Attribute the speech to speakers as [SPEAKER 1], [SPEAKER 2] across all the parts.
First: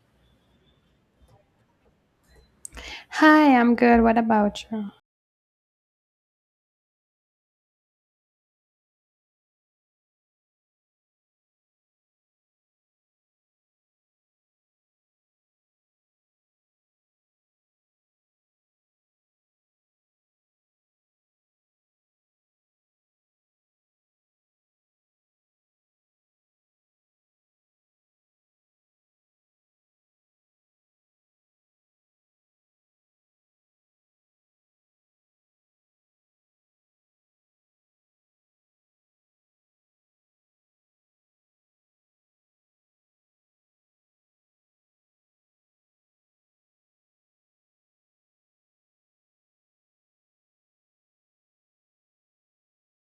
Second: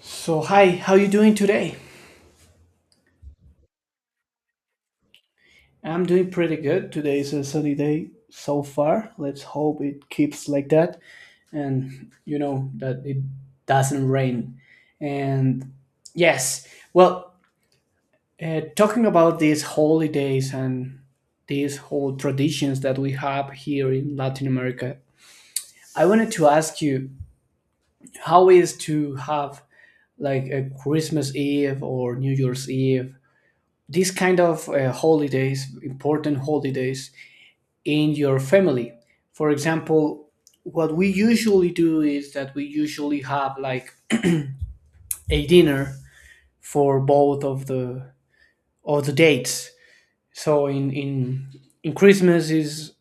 [SPEAKER 1] So hi, how you doing today?
[SPEAKER 2] Hi, I'm good. What about you?
[SPEAKER 1] I'm doing pretty good. Today is a sunny day so far. Let's hope it keeps like that and you know that it doesn't rain. And yes, well, talking about these holidays and these whole traditions that we have here in Latin America, I wanted to ask you how is to have like a Christmas Eve or New Year's Eve, these kind of holidays, important holidays in your family. For example, what we usually do is that we usually have like a dinner for both of the dates. So in Christmas is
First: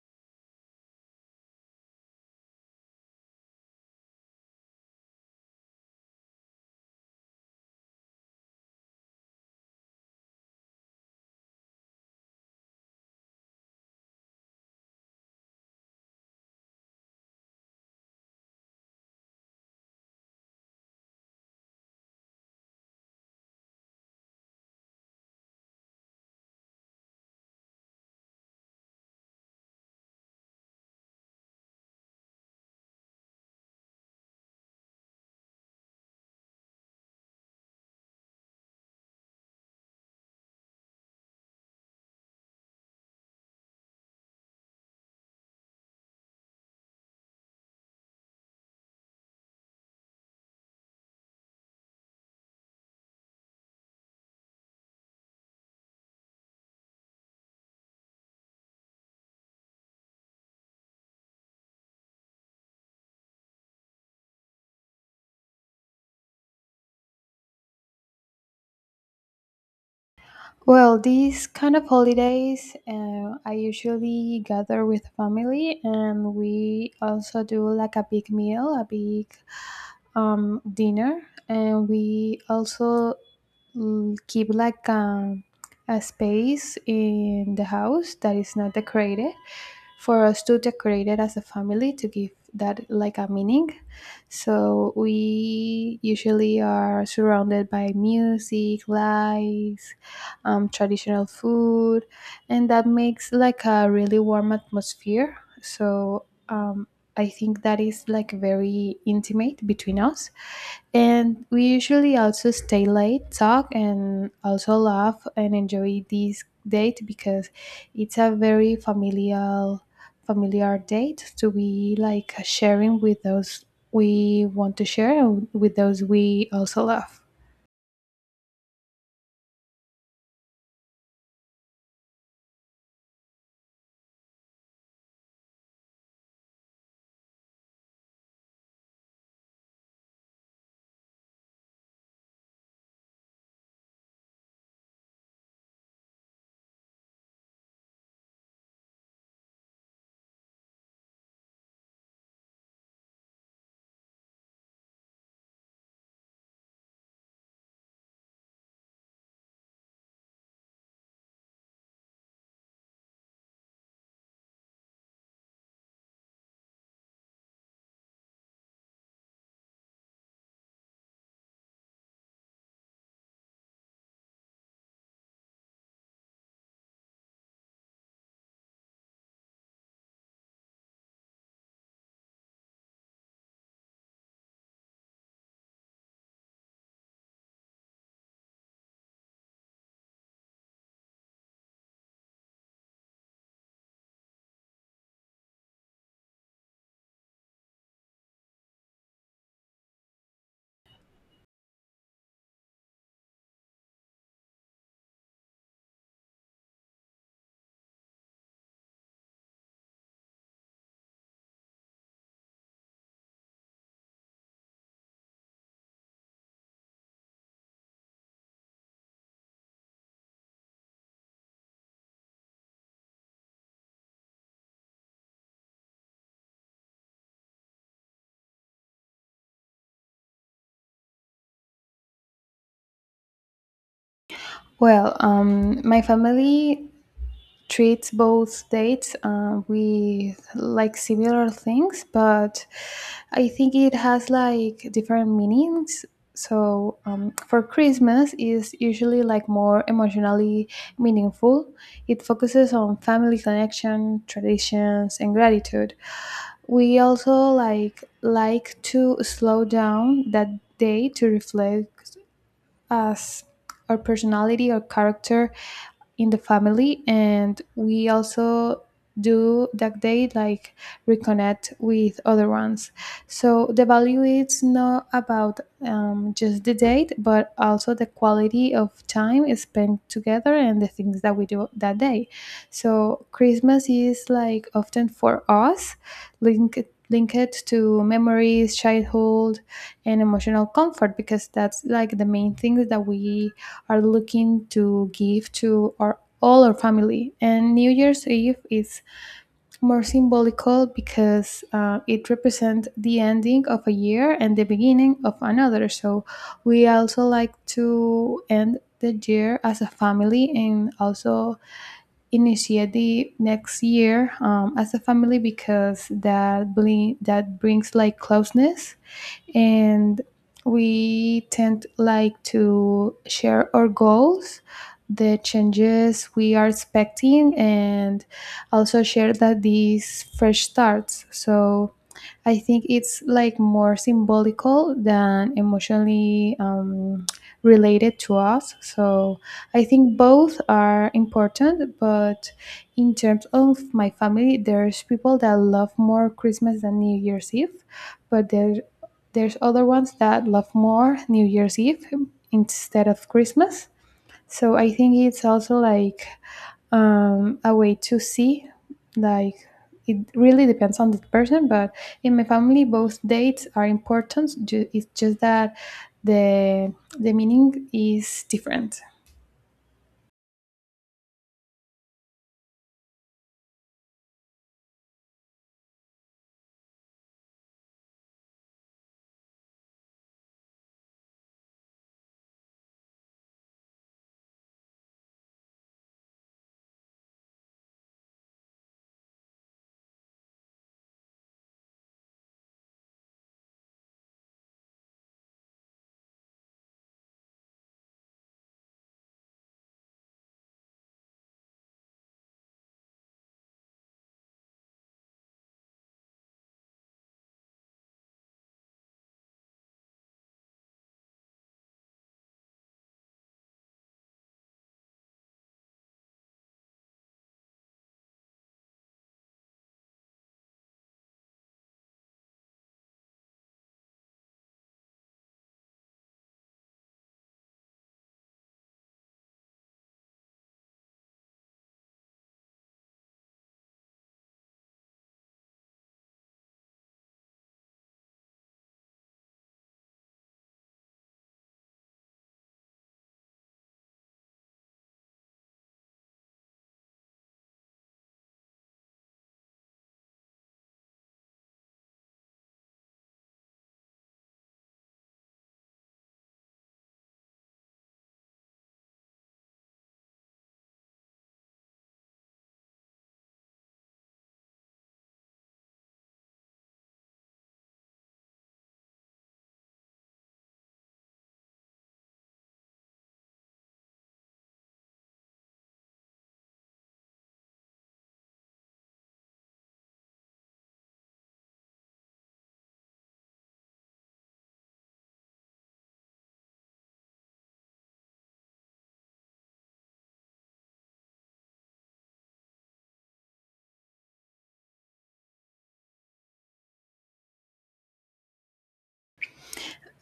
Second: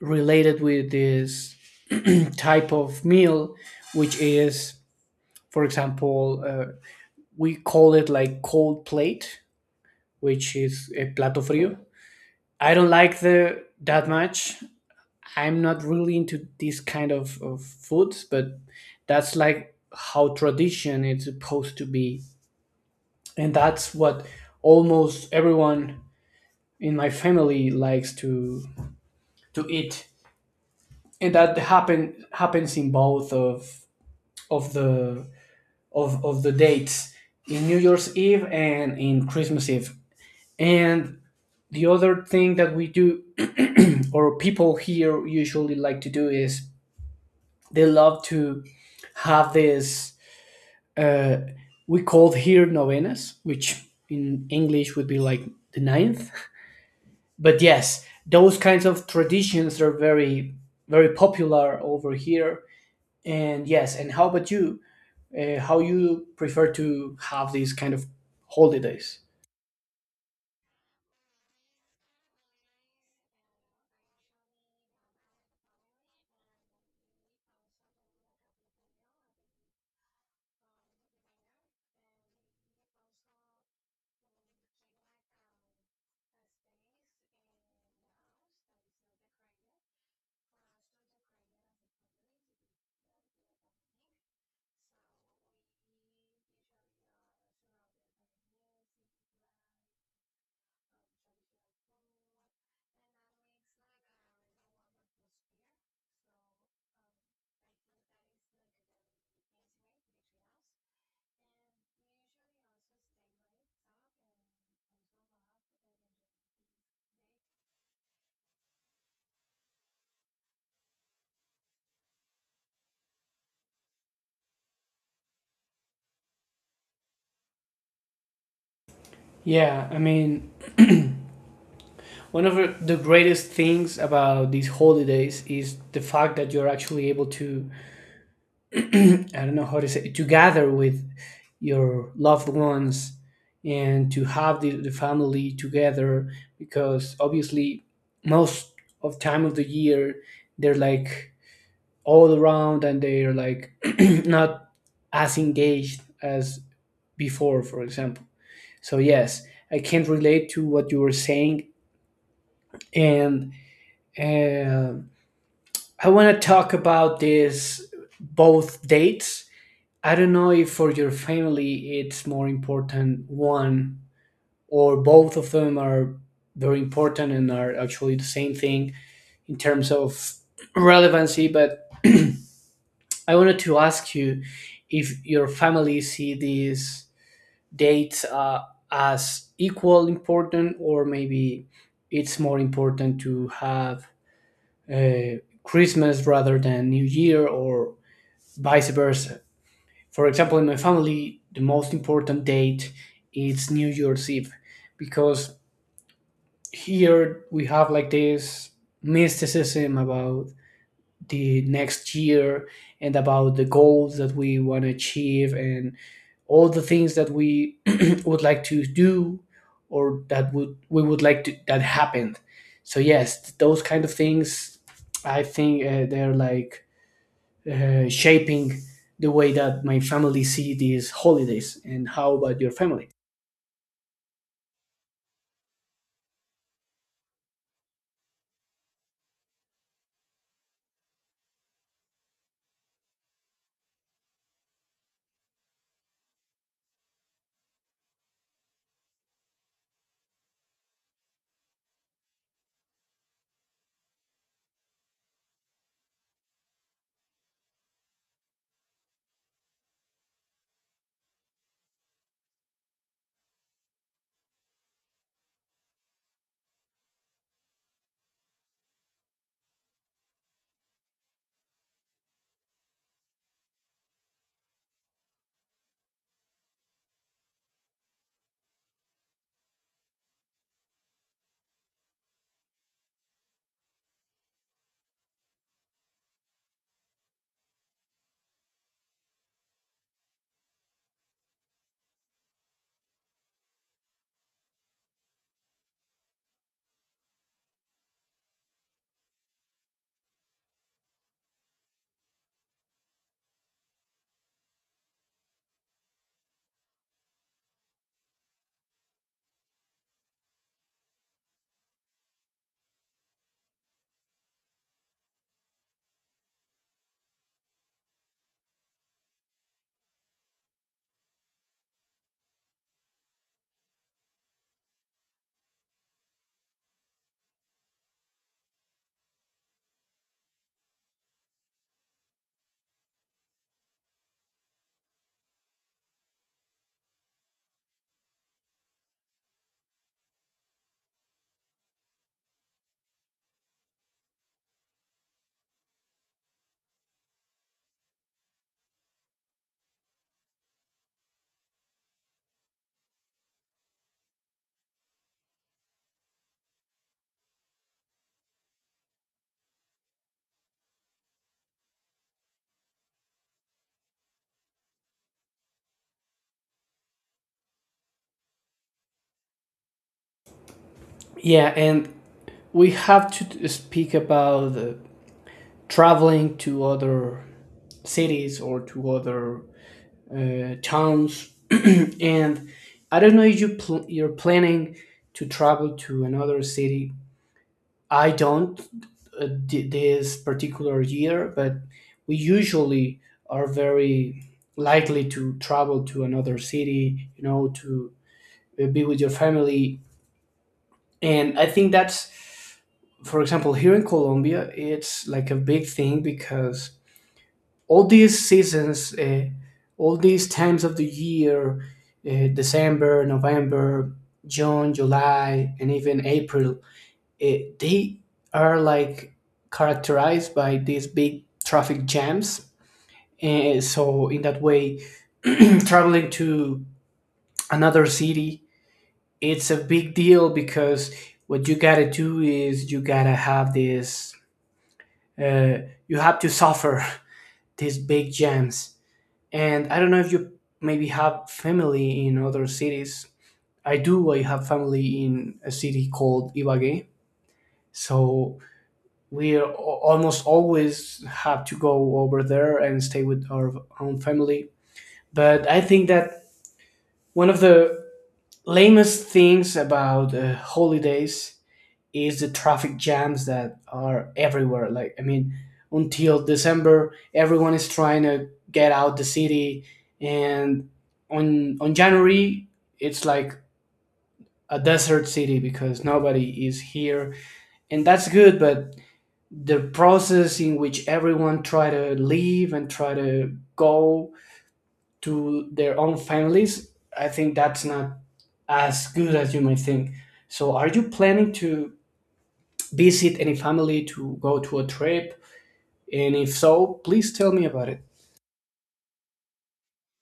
[SPEAKER 1] related with this type of meal, which is, for example, we call it like cold plate, which is a plato frio. I don't like the that much. I'm not really into this kind of foods, but that's like how tradition is supposed to be. And that's what almost everyone in my family likes to eat. And that happens in both of the of the dates, in New Year's Eve and in Christmas Eve. And the other thing that we do or people here usually like to do is they love to have this uh, we called here novenas, which in English would be like the ninth. But yes, those kinds of traditions are very, very popular over here. And yes, and how about you? How you prefer to have these kind of holidays?
[SPEAKER 2] Well, these kind of holidays, I usually gather with family, and we also do like a big meal, a big dinner, and we also keep like a space in the house that is not decorated for us to decorate it as a family to give that like a meaning. So we usually are surrounded by music, lights, traditional food, and that makes like a really warm atmosphere. So I think that is like very intimate between us. And we usually also stay late, talk, and also laugh and enjoy this date because it's a very familial, familiar date to be like sharing with those we want to share and with those we also love.
[SPEAKER 1] Yeah, I mean, one of the greatest things about these holidays is the fact that you're actually able to, I don't know how to say, to gather with your loved ones and to have the family together because obviously most of time of the year they're like all around and they're like not as engaged as before, for example. So yes, I can not relate to what you were saying. And um I want to talk about this both dates. I don't know if for your family it's more important one, or both of them are very important and are actually the same thing in terms of relevancy, but I wanted to ask you if your family see these dates, as equal important, or maybe it's more important to have uh, Christmas rather than New Year or vice versa. For example, in my family, the most important date is New Year's Eve because here we have like this mysticism about the next year, and about the goals that we want to achieve and all the things that we would like to do, or that would we would like to that happened. So yes, those kind of things, I think they're like shaping the way that my family see these holidays. And how about your family?
[SPEAKER 2] Well, my family treat both dates with like similar things, but I think it has like different meanings. So for Christmas is usually like more emotionally meaningful. It focuses on family connection, traditions, and gratitude. We also like to slow down that day to reflect as our personality or character in the family, and we also do that day like reconnect with other ones. So the value is not about just the date but also the quality of time spent together and the things that we do that day. So Christmas is like often for us linked linked to memories, childhood, and emotional comfort because that's like the main things that we are looking to give to our all our family. And New Year's Eve is more symbolical because it represents the ending of a year and the beginning of another. So we also like to end the year as a family and also initiate the next year as a family because that brings like closeness, and we tend like to share our goals, the changes we are expecting, and also share that these fresh starts. So I think it's like more symbolical than emotionally related to us. So I think both are important, but in terms of my family, there's people that love more Christmas than New Year's Eve, but there's other ones that love more New Year's Eve instead of Christmas. So I think it's also like a way to see, like it really depends on the person. But in my family, both dates are important. It's just that the the meaning is different.
[SPEAKER 1] Yeah. And we have to speak about traveling to other cities or to other towns. And I don't know if you you're planning to travel to another city. I don't this particular year, but we usually are very likely to travel to another city, you know, to be with your family. And I think that's, for example, here in Colombia, it's like a big thing because all these seasons, all these times of the year, December, November, June, July, and even April, they are like characterized by these big traffic jams. And so, in that way, traveling to another city, it's a big deal because what you gotta do is you gotta have uh, you have to suffer these big jams. And I don't know if you maybe have family in other cities. I do, I have family in a city called Ibagué. So we are almost always have to go over there and stay with our own family. But I think that one of the lamest things about holidays is the traffic jams that are everywhere. Like, I mean, until December, everyone is trying to get out the city, and on January, it's like a desert city because nobody is here, and that's good. But the process in which everyone try to leave and try to go to their own families, I think that's not as good as you might think. So are you planning to visit any family, to go to a trip? And if so, please tell me about it.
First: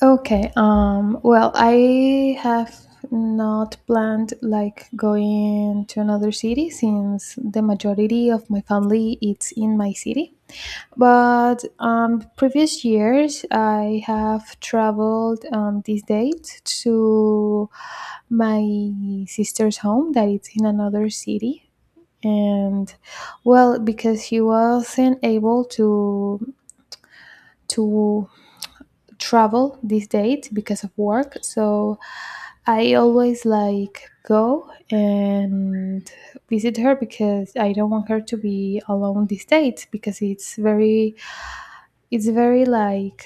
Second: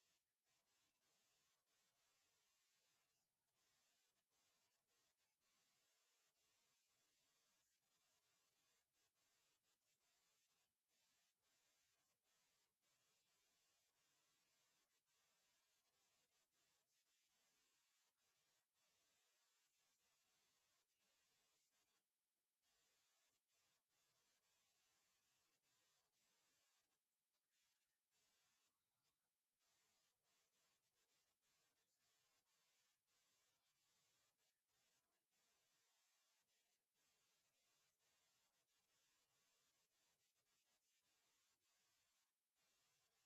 [SPEAKER 2] Okay. Well, I have not planned like going to another city since the majority of my family it's in my city. But previous years, I have traveled this date to my sister's home that it's in another city, and well, because he wasn't able to to travel this date because of work, so I always like go and visit her because I don't want her to be alone this date because it's very like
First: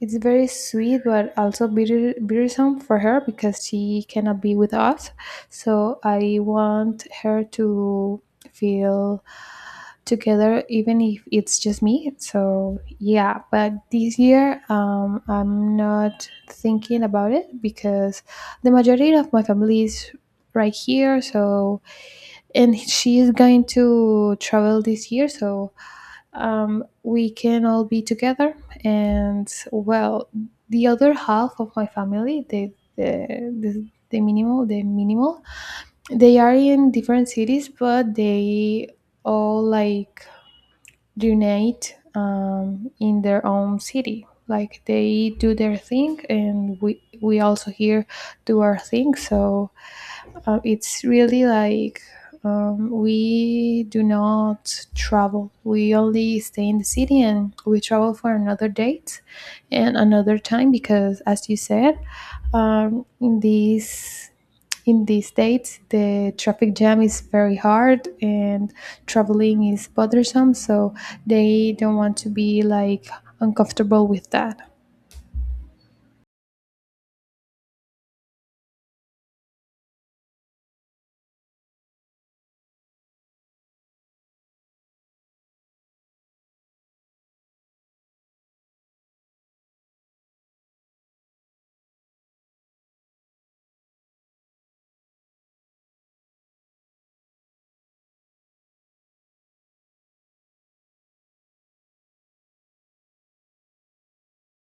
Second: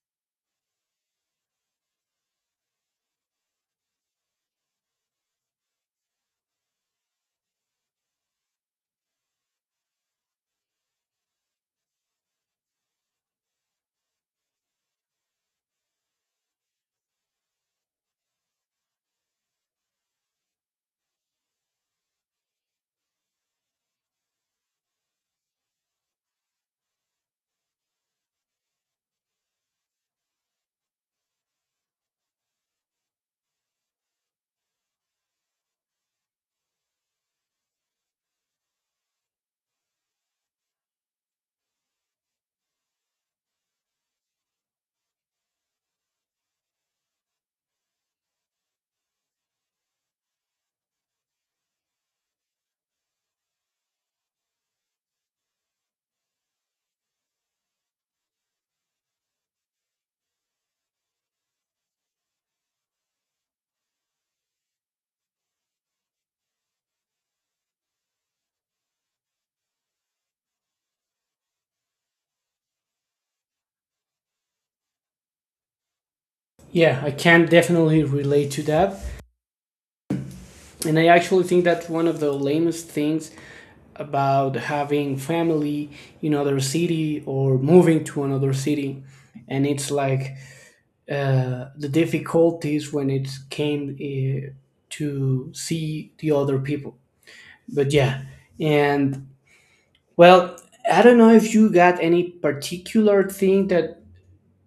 [SPEAKER 2] it's very sweet, but also bitter, bittersome for her because she cannot be with us. So I want her to feel together, even if it's just me. So yeah, but this year I'm not thinking about it because the majority of my family is right here. So and she is going to travel this year. So we can all be together. And well, the other half of my family, the minimal, they are in different cities, but they all like unite in their own city. Like they do their thing, and we also here do our thing. So it's really like we do not travel. We only stay in the city and we travel for another date and another time because, as you said, um, in these in these states the traffic jam is very hard and traveling is bothersome, so they don't want to be like uncomfortable with that.
[SPEAKER 1] Yeah, I can definitely relate to that. And I actually think that's one of the lamest things about having family in other city or moving to another city, and it's like the difficulties when it came to see the other people. But yeah, and well, I don't know if you got any particular thing that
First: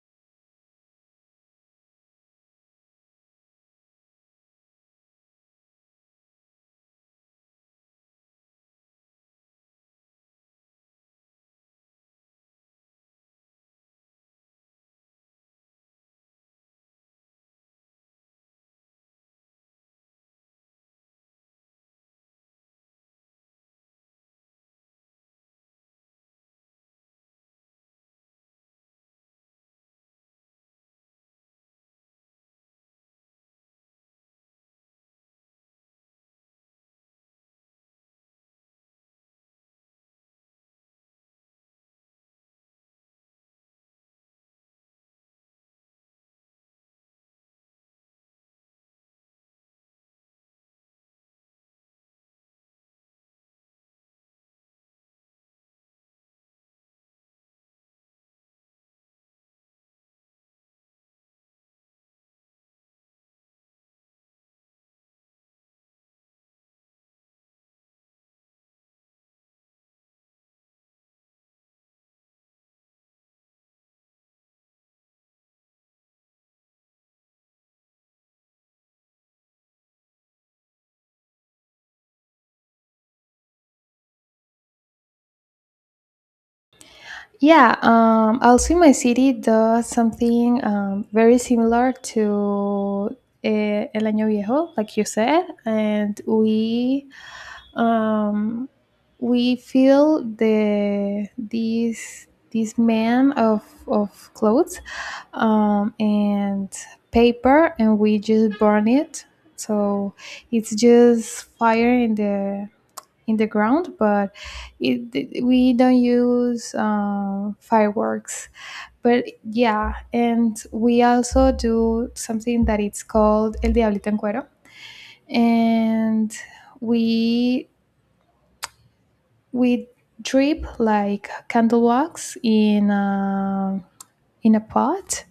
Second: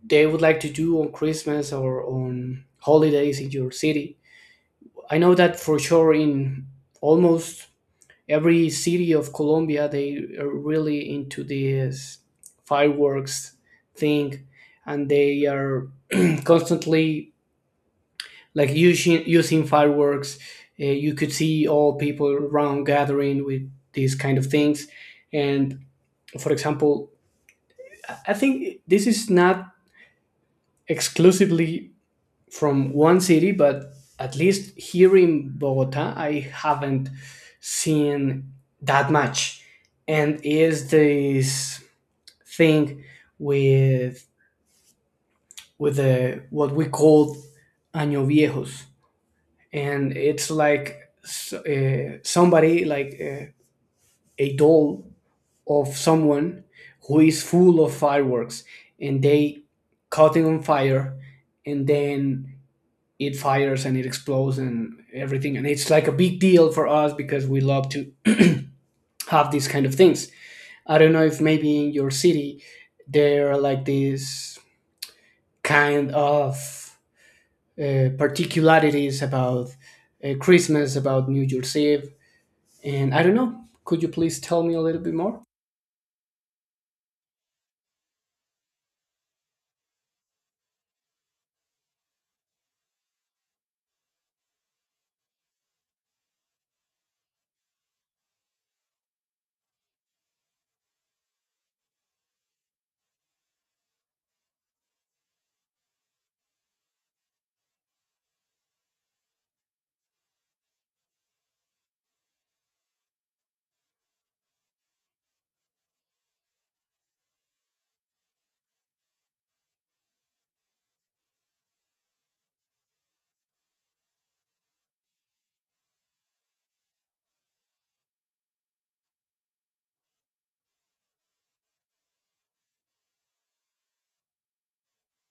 [SPEAKER 1] they would like to do on Christmas or on holidays in your city. I know that for sure in almost every city of Colombia they are really into this fireworks thing, and they are constantly like using fireworks. You could see all people around gathering with these kind of things. And for example, I think this is not exclusively from one city, but at least here in Bogota, I haven't seen that much. And is this thing with with the what we call año viejos, and it's like somebody like a doll of someone who is full of fireworks, and they caught it on fire, and then it fires and it explodes and everything, and it's like a big deal for us because we love to have these kind of things. I don't know if maybe in your city there are like these kind of particularities about Christmas, about New Year's Eve. And I don't know, could you please tell me a little bit more?
[SPEAKER 2] Yeah, also in my city does something very similar to El Año Viejo, like you said, and um, we feel the these this man of clothes and paper, and we just burn it. So it's just fire in the ground, but we don't use fireworks. But yeah, and we also do something that it's called El Diablito en Cuero, and we we drip like candle wax in a pot,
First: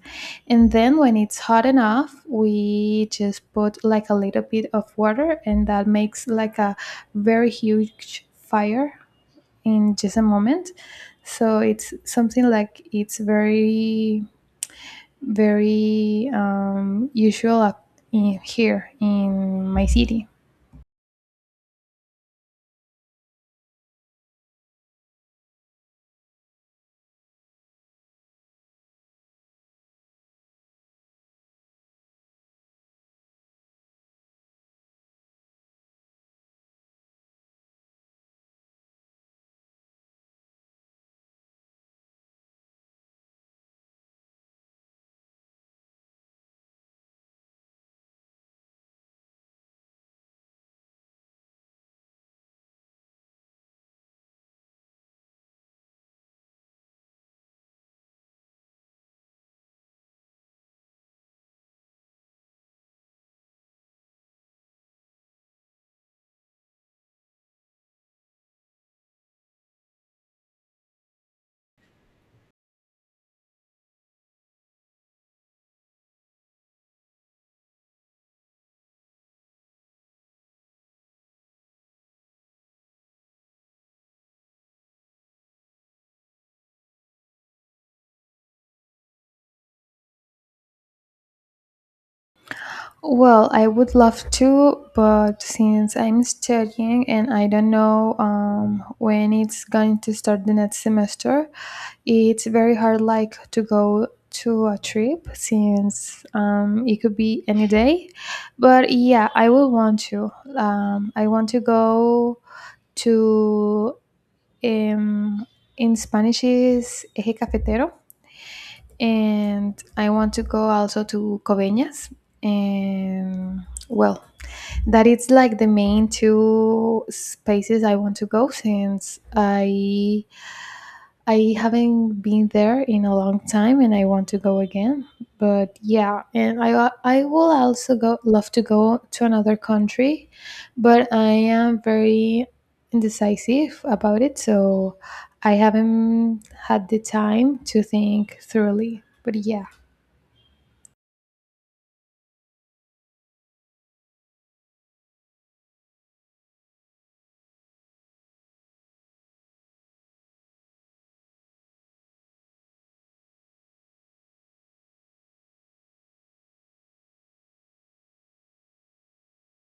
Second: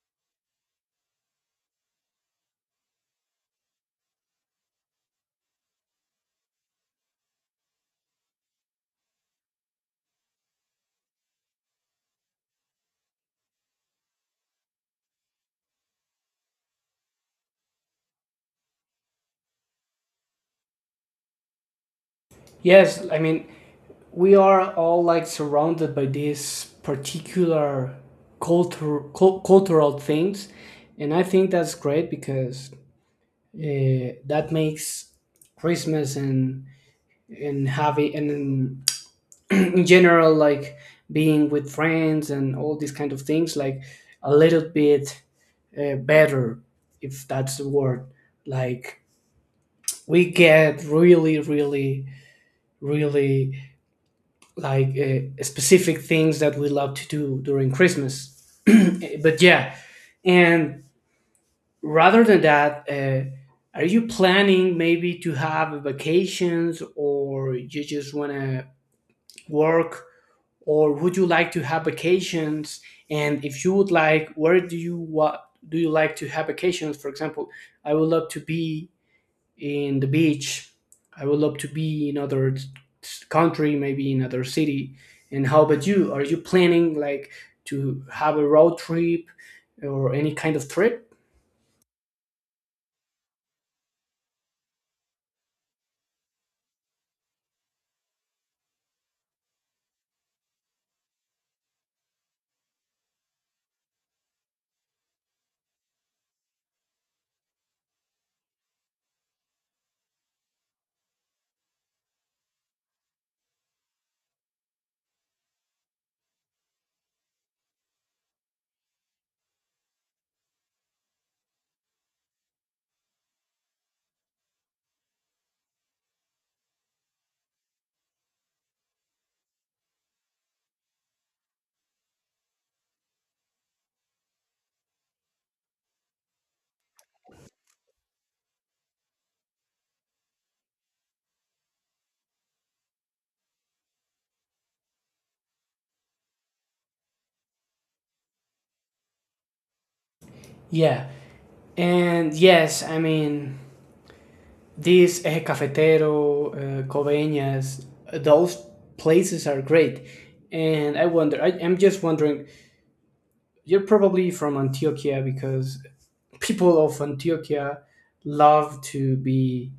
[SPEAKER 2] and then when it's hot enough, we just put like a little bit of water, and that makes like a very huge fire in just a moment. So it's something like it's very, very usual up in, here in my city.
[SPEAKER 1] Yes, I mean, we are all like surrounded by these particular cultural things. And I think that's great because that makes Christmas and having and in in general like being with friends and all these kind of things like a little bit better, if that's the word. Like we get really really really like specific things that we love to do during Christmas. But yeah, and rather than that, are you planning maybe to have vacations, or you just want to work, or would you like to have vacations? And if you would like, where do you what do you like to have vacations? For example, I would love to be in the beach. I would love to be in other country, maybe in other city. And how about you? Are you planning like to have a road trip or any kind of trip?
[SPEAKER 2] Well, I would love to, but since I'm studying and I don't know when it's going to start the next semester, it's very hard like to go to a trip since it could be any day. But yeah, I will want to I want to go to um, in Spanish is eje cafetero, and I want to go also to Coveñas. And well, that it's like the main two spaces I want to go since I haven't been there in a long time and I want to go again. But yeah, and I will also go love to go to another country, but I am very indecisive about it, so I haven't had the time to think thoroughly. But yeah.
[SPEAKER 1] Yeah. And yes, I mean, these Eje Cafetero, Coveñas, those places are great. And I'm just wondering, you're probably from Antioquia because people of Antioquia love to be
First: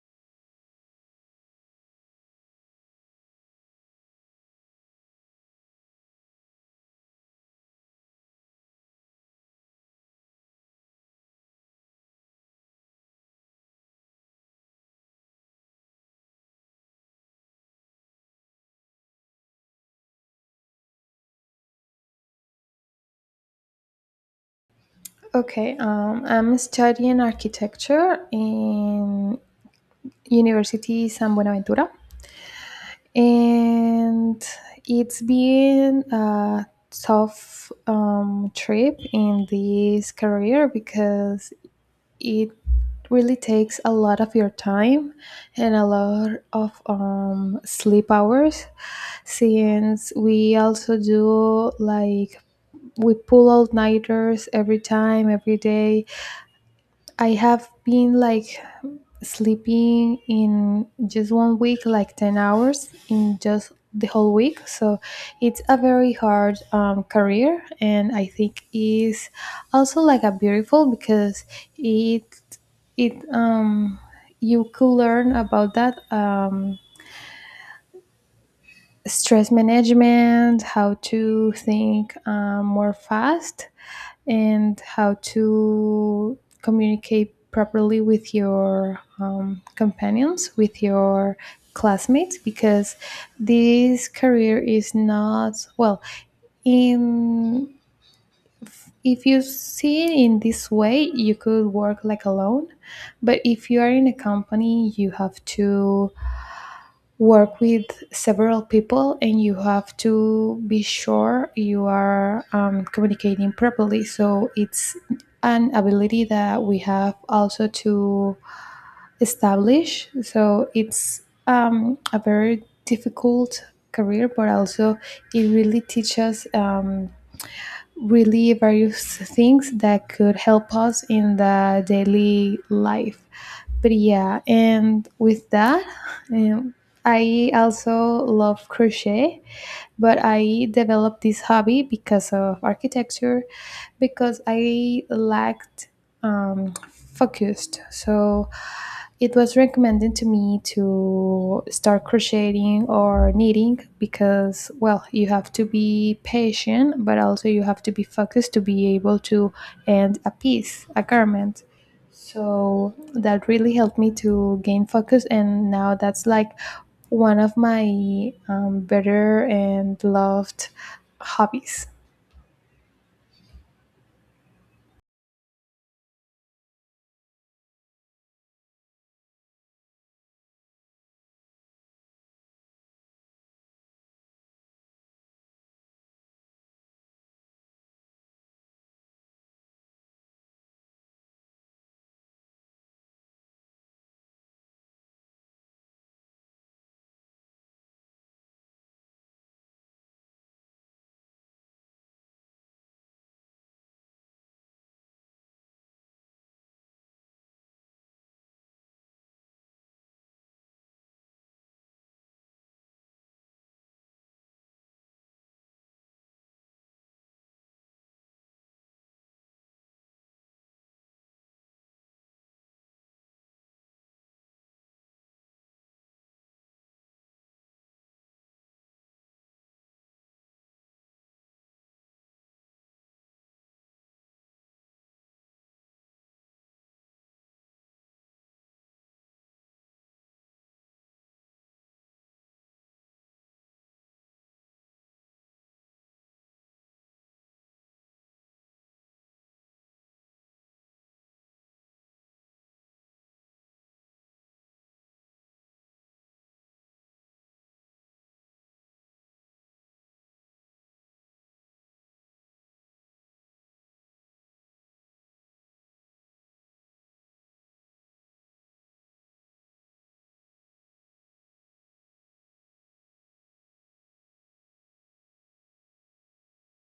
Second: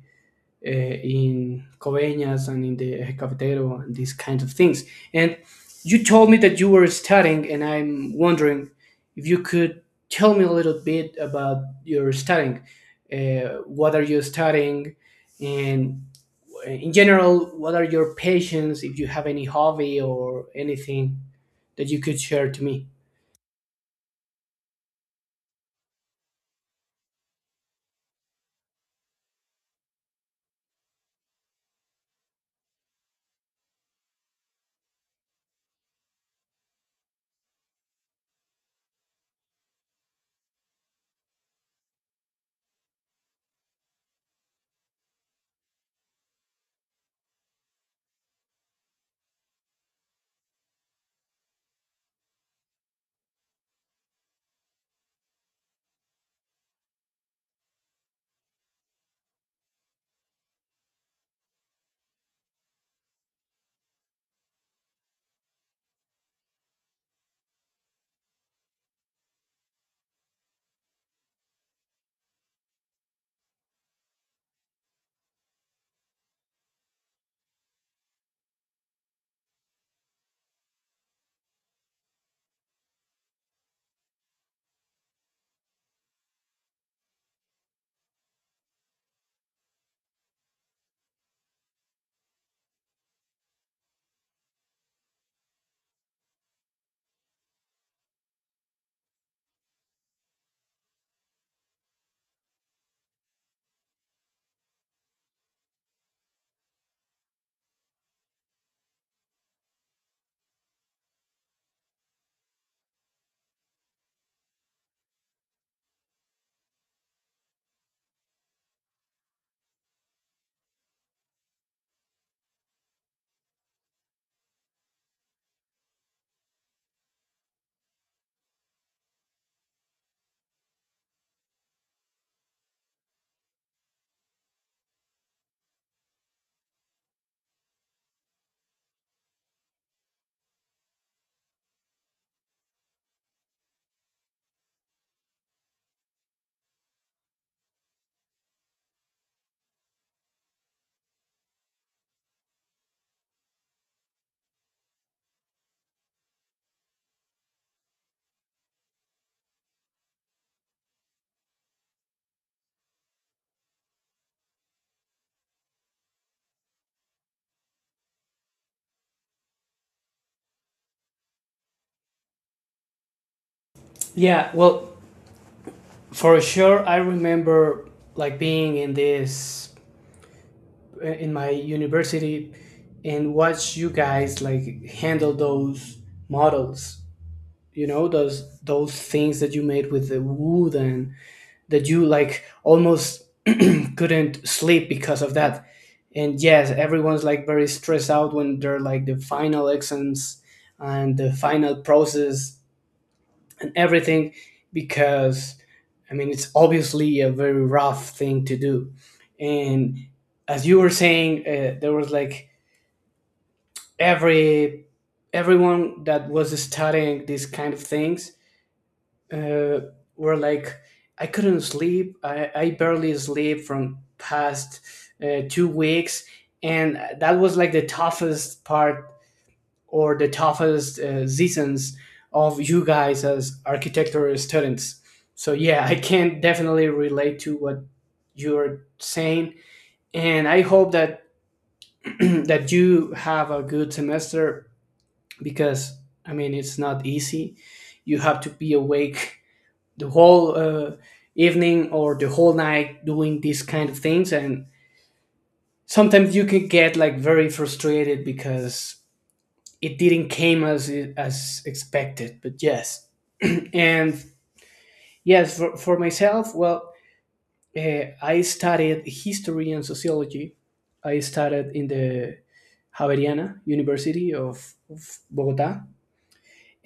[SPEAKER 1] in Coveñas and in the Eje Cafetero and these kinds of things. And you told me that you were studying, and I'm wondering if you could tell me a little bit about your studying. What are you studying? And in general, what are your passions? If you have any hobby or anything that you could share to me.
[SPEAKER 2] Okay, I'm studying architecture in University San Buenaventura, and it's been a tough trip in this career because it really takes a lot of your time and a lot of sleep hours since we also do like we pull all nighters every time every day. I have been like sleeping in just 1 week, like 10 hours in just the whole week. So it's a very hard career. And I think is also like a beautiful because it, it, um, you could learn about that. Stress management, how to think more fast, and how to communicate properly with your companions, with your classmates, because this career is not, well, in if you see it in this way you could work like alone, but if you are in a company you have to work with several people and you have to be sure you are communicating properly. So it's an ability that we have also to establish. So it's a very difficult career, but also it really teaches really various things that could help us in the daily life. But yeah, and with that, um, I also love crochet, but I developed this hobby because of architecture, because I lacked um, focused. So it was recommended to me to start crocheting or knitting because, well, you have to be patient, but also you have to be focused to be able to end a piece, a garment. So that really helped me to gain focus, and now that's like one of my better and loved hobbies.
[SPEAKER 1] Yeah, well, for sure, I remember like being in my university, and watch you guys like handle those models, those things that you made with the wood, and that you like almost couldn't sleep because of that. And yes, everyone's like very stressed out when they're like the final exams and the final process and everything, because I mean it's obviously a very rough thing to do. And as you were saying, there was like every everyone that was studying these kind of things uh, were like, I couldn't sleep. I barely sleep from past 2 weeks. And that was like the toughest part, or the toughest seasons of you guys as architecture students. So yeah, I can definitely relate to what you're saying. And I hope that that you have a good semester, because I mean it's not easy. You have to be awake the whole evening or the whole night doing these kind of things, and sometimes you can get like very frustrated because it didn't came as expected. But yes, and yes, for myself, well, I studied history and sociology. I studied in the Javeriana University of Bogota,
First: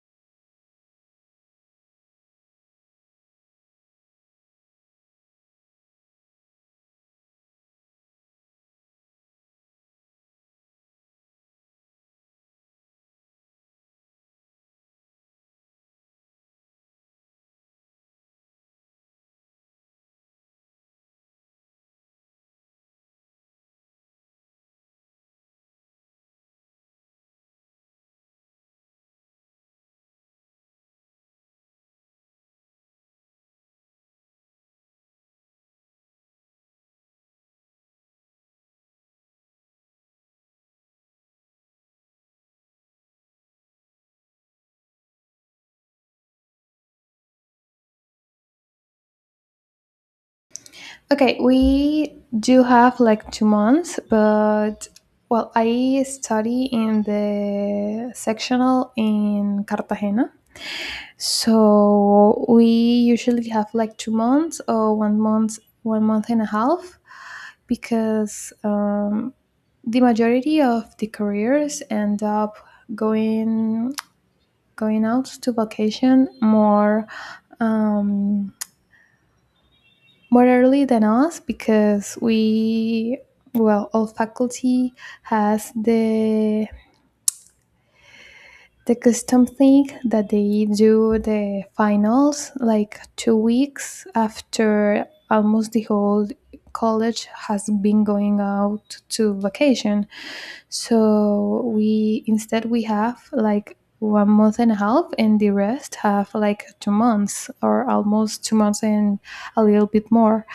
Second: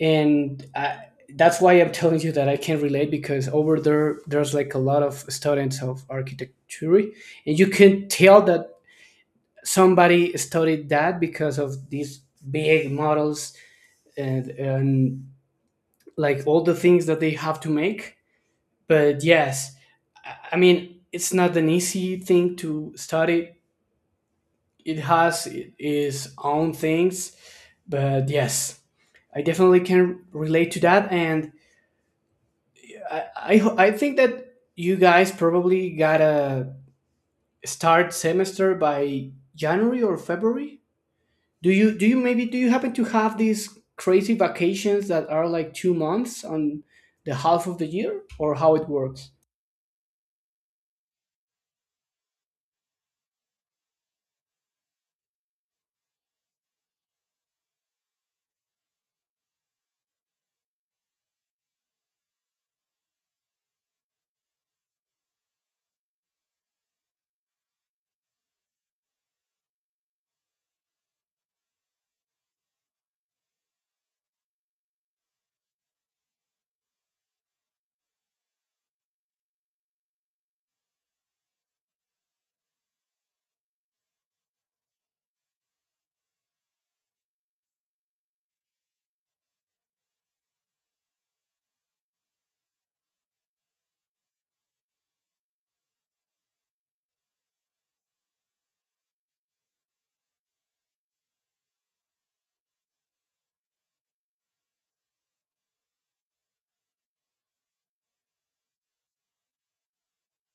[SPEAKER 1] and that's why I'm telling you that I can relate, because over there there's like a lot of students of architecture, and you can tell that somebody studied that because of these big models and like all the things that they have to make. But yes, I mean it's not an easy thing to study. It has its own things, but yes, I definitely can relate to that, and I think that you guys probably gotta start semester by January or February. Do you maybe do you happen to have these crazy vacations that are like 2 months on the half of the year, or how it works?
[SPEAKER 2] Okay, we do have like 2 months, but well, I study in the sectional in Cartagena. So we usually have like 2 months or 1 month, 1 month and a half, because the majority of the careers end up going going out to vacation more um, more early than us because we well all faculty has the custom thing that they do the finals like 2 weeks after almost the whole college has been going out to vacation. So we instead we have like 1 month and a half and the rest have like 2 months or almost 2 months and a little bit more.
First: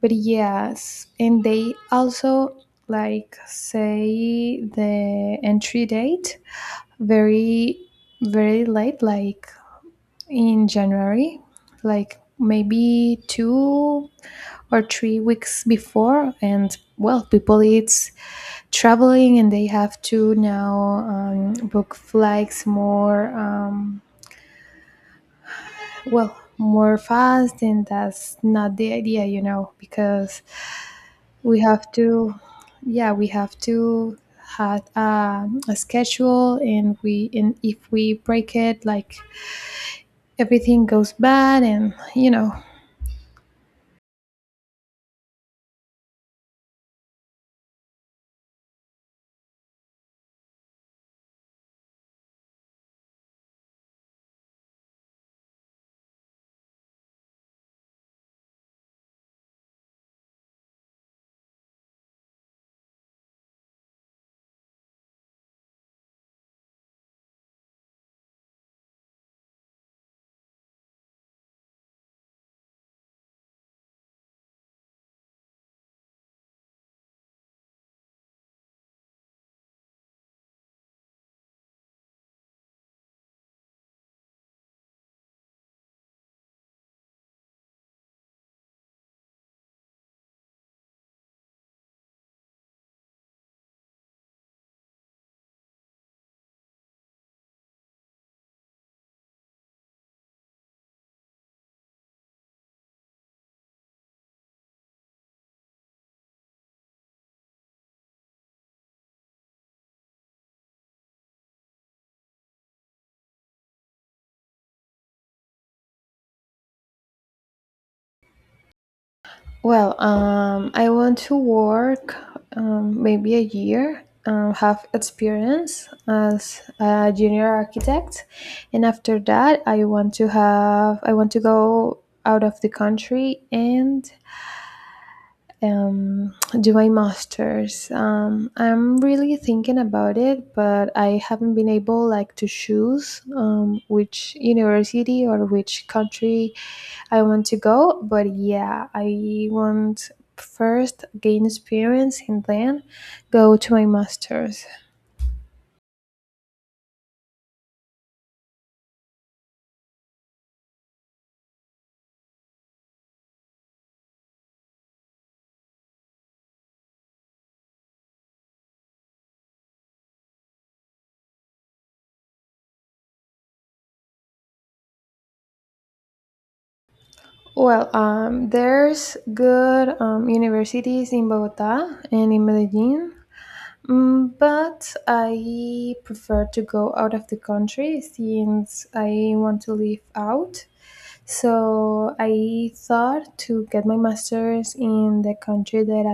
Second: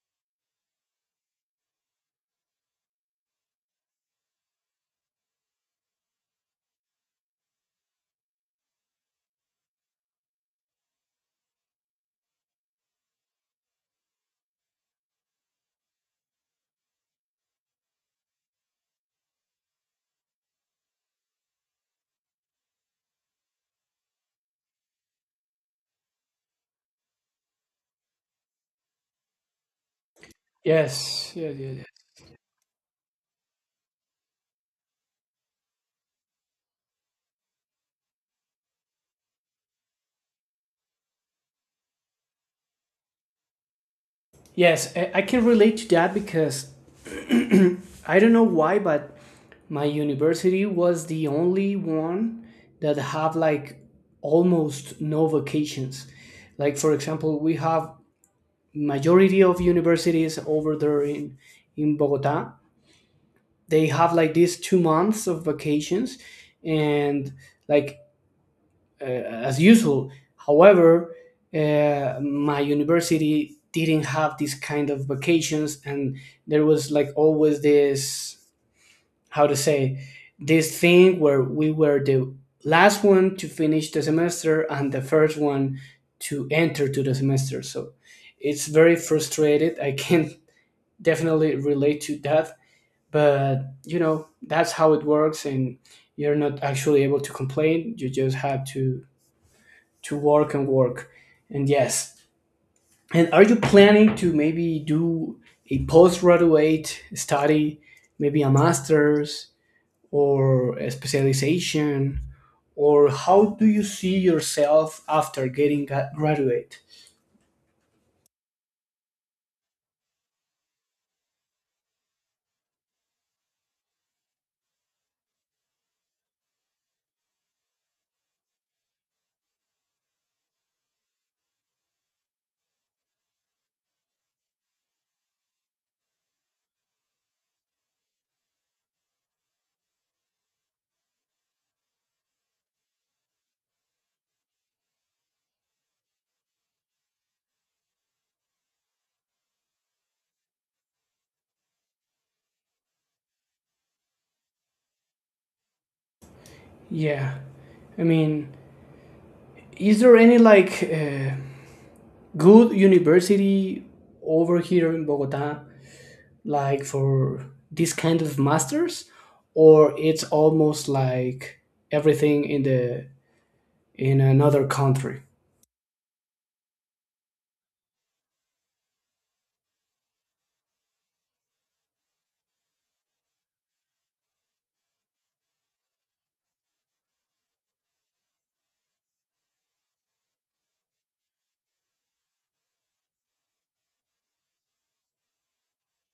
[SPEAKER 2] But yes, and they also like say the entry date very very late, like in January, like maybe 2 or 3 weeks before, and well people it's traveling and they have to now book flights more well more fast, and that's not the idea, you know, because
[SPEAKER 1] Yes, yes,
[SPEAKER 2] we
[SPEAKER 1] yes, yes,
[SPEAKER 2] have to yeah we have to had a schedule, and we and if we break it like everything goes bad, and you know.
[SPEAKER 1] yes. I can relate to that because I don't know why, but my university was the only one that have like almost no vacations. Like for example, we have majority of universities over there in Bogota. They have like these 2 months of vacations and like as usual. However, my university didn't have this kind of vacations, and there was like always this, how to say, this thing where we were the last one to finish the semester and the first one to enter to the semester. So it's very frustrated. I can't definitely relate to that, but you know that's how it works, and you're not actually able to complain. You just have to work and work. And yes, and are you planning to maybe do a postgraduate study, maybe a master's or a specialization, or how do you see yourself after getting graduate?
[SPEAKER 2] Well, I want to work maybe a year have experience as a junior architect, and after that I want to go out of the country and um, do my masters. I'm really thinking about it, but I haven't been able like to choose which university or which country I want to go. But yeah, I want first gain experience and then go to my masters.
[SPEAKER 1] Yeah, I mean, is there any like good university over here in Bogota, like for this kind of masters, or it's almost like everything in the in another country?
[SPEAKER 2] Well, there's good universities in Bogota and in Medellin. Mm, but I prefer to go out of the country since I want to live out. So I thought to get my master's in the country that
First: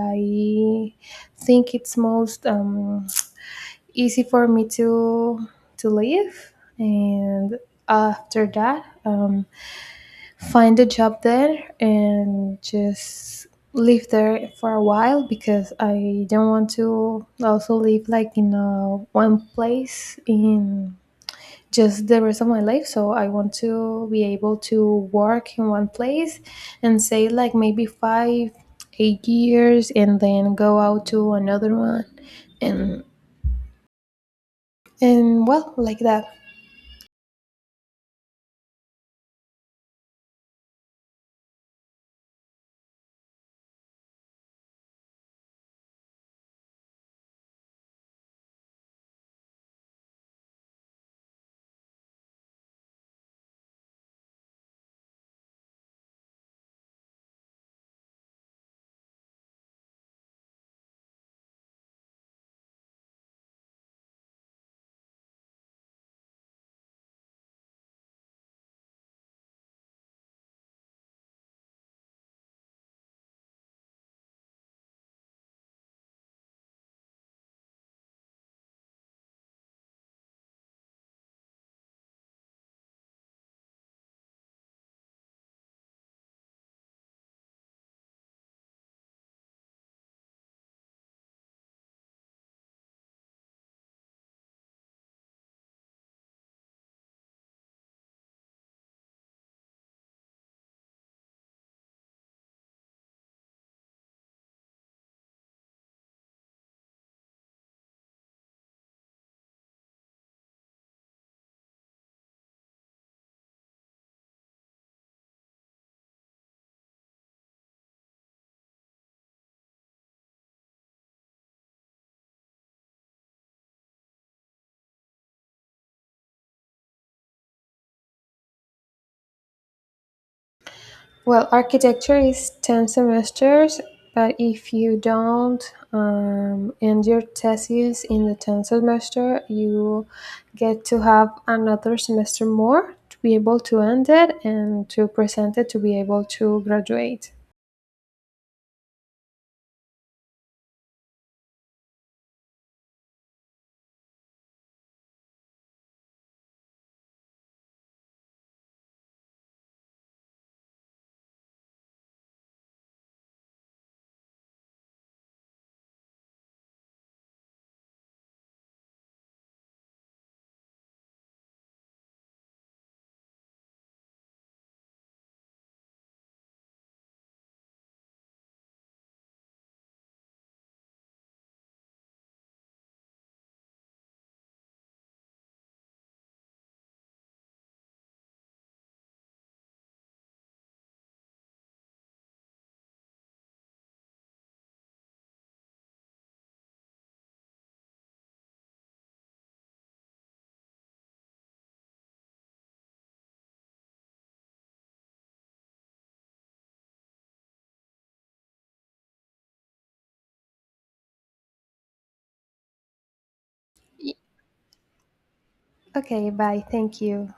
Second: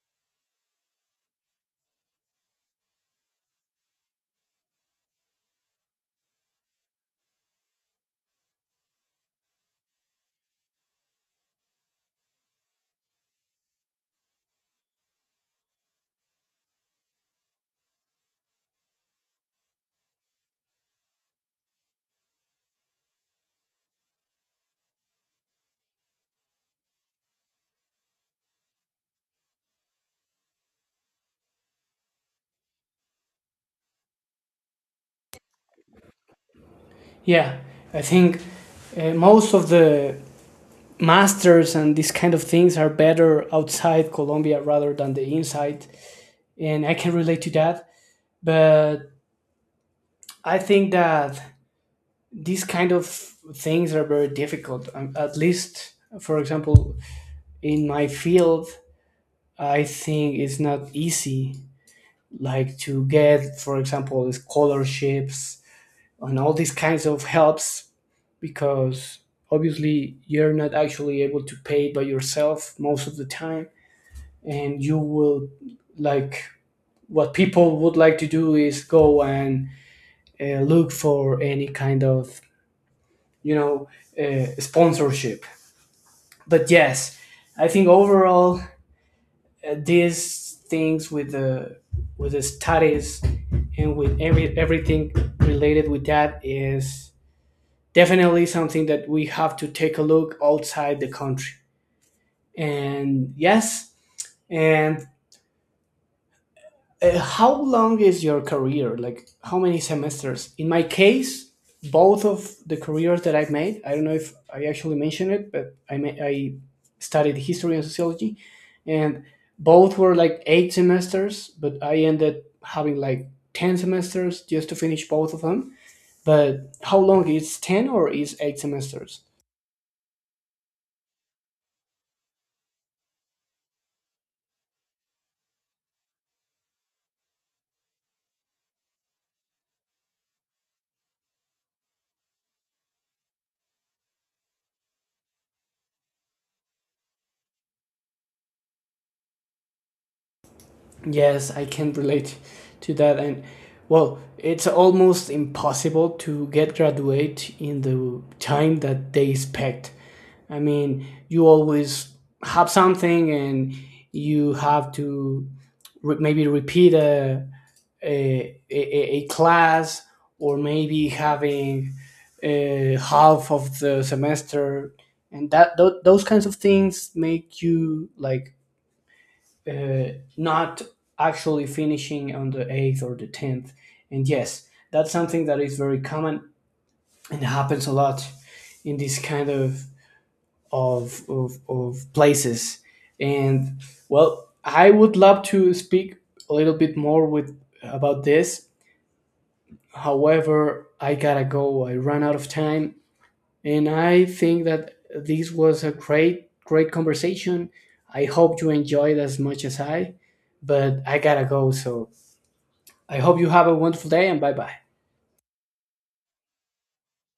[SPEAKER 2] I think it's most easy for me to live, and after that, find a job there and just live there for a while because I don't want to also live like in a one place in just the rest of my life. So I want to be able to work in one place and say like maybe five, 8 years and then go out to another one, and well like that.
[SPEAKER 1] Yeah, I think most of the masters and these kind of things are better outside Colombia rather than the inside, and I can relate to that. But I think that these kind of things are very difficult. At least, for example, in my field, I think it's not easy like to get for example scholarships and all these kinds of helps, because obviously you're not actually able to pay by yourself most of the time, and you will like, what people would like to do is go and look for any kind of, you know, sponsorship. But yes, I think overall, these things with the studies and with everything related with that is definitely something that we have to take a look outside the country. And yes, and how long is your career? Like, how many semesters? In my case, both of the careers that I've made, I don't know if I actually mentioned it, but I studied history and sociology, and both were like eight semesters, but I ended having like 10 semesters just to finish both of them. But how long is 10, or is eight semesters?
[SPEAKER 2] Well, architecture is 10 semesters, but if you don't end your thesis in the 10th semester, you get to have another semester more to be able to end it and to present it to be able to graduate.
[SPEAKER 1] Yes, I can relate to that. And well, it's almost impossible to get graduate in the time that they expect. I mean, you always have something, and you have to maybe repeat a class, or maybe having half of the semester. And that those kinds of things make you like not actually finishing on the 8th or the 10th. And yes, that's something that is very common and happens a lot in this kind of of places. And well, I would love to speak a little bit more with about this. However, I gotta go. I ran out of time, and I think that this was a great conversation. I hope you enjoyed as much as I, but I gotta go. So I hope you have a wonderful
[SPEAKER 2] Y-
[SPEAKER 1] day, and bye bye.
[SPEAKER 2] Okay, bye. Thank you.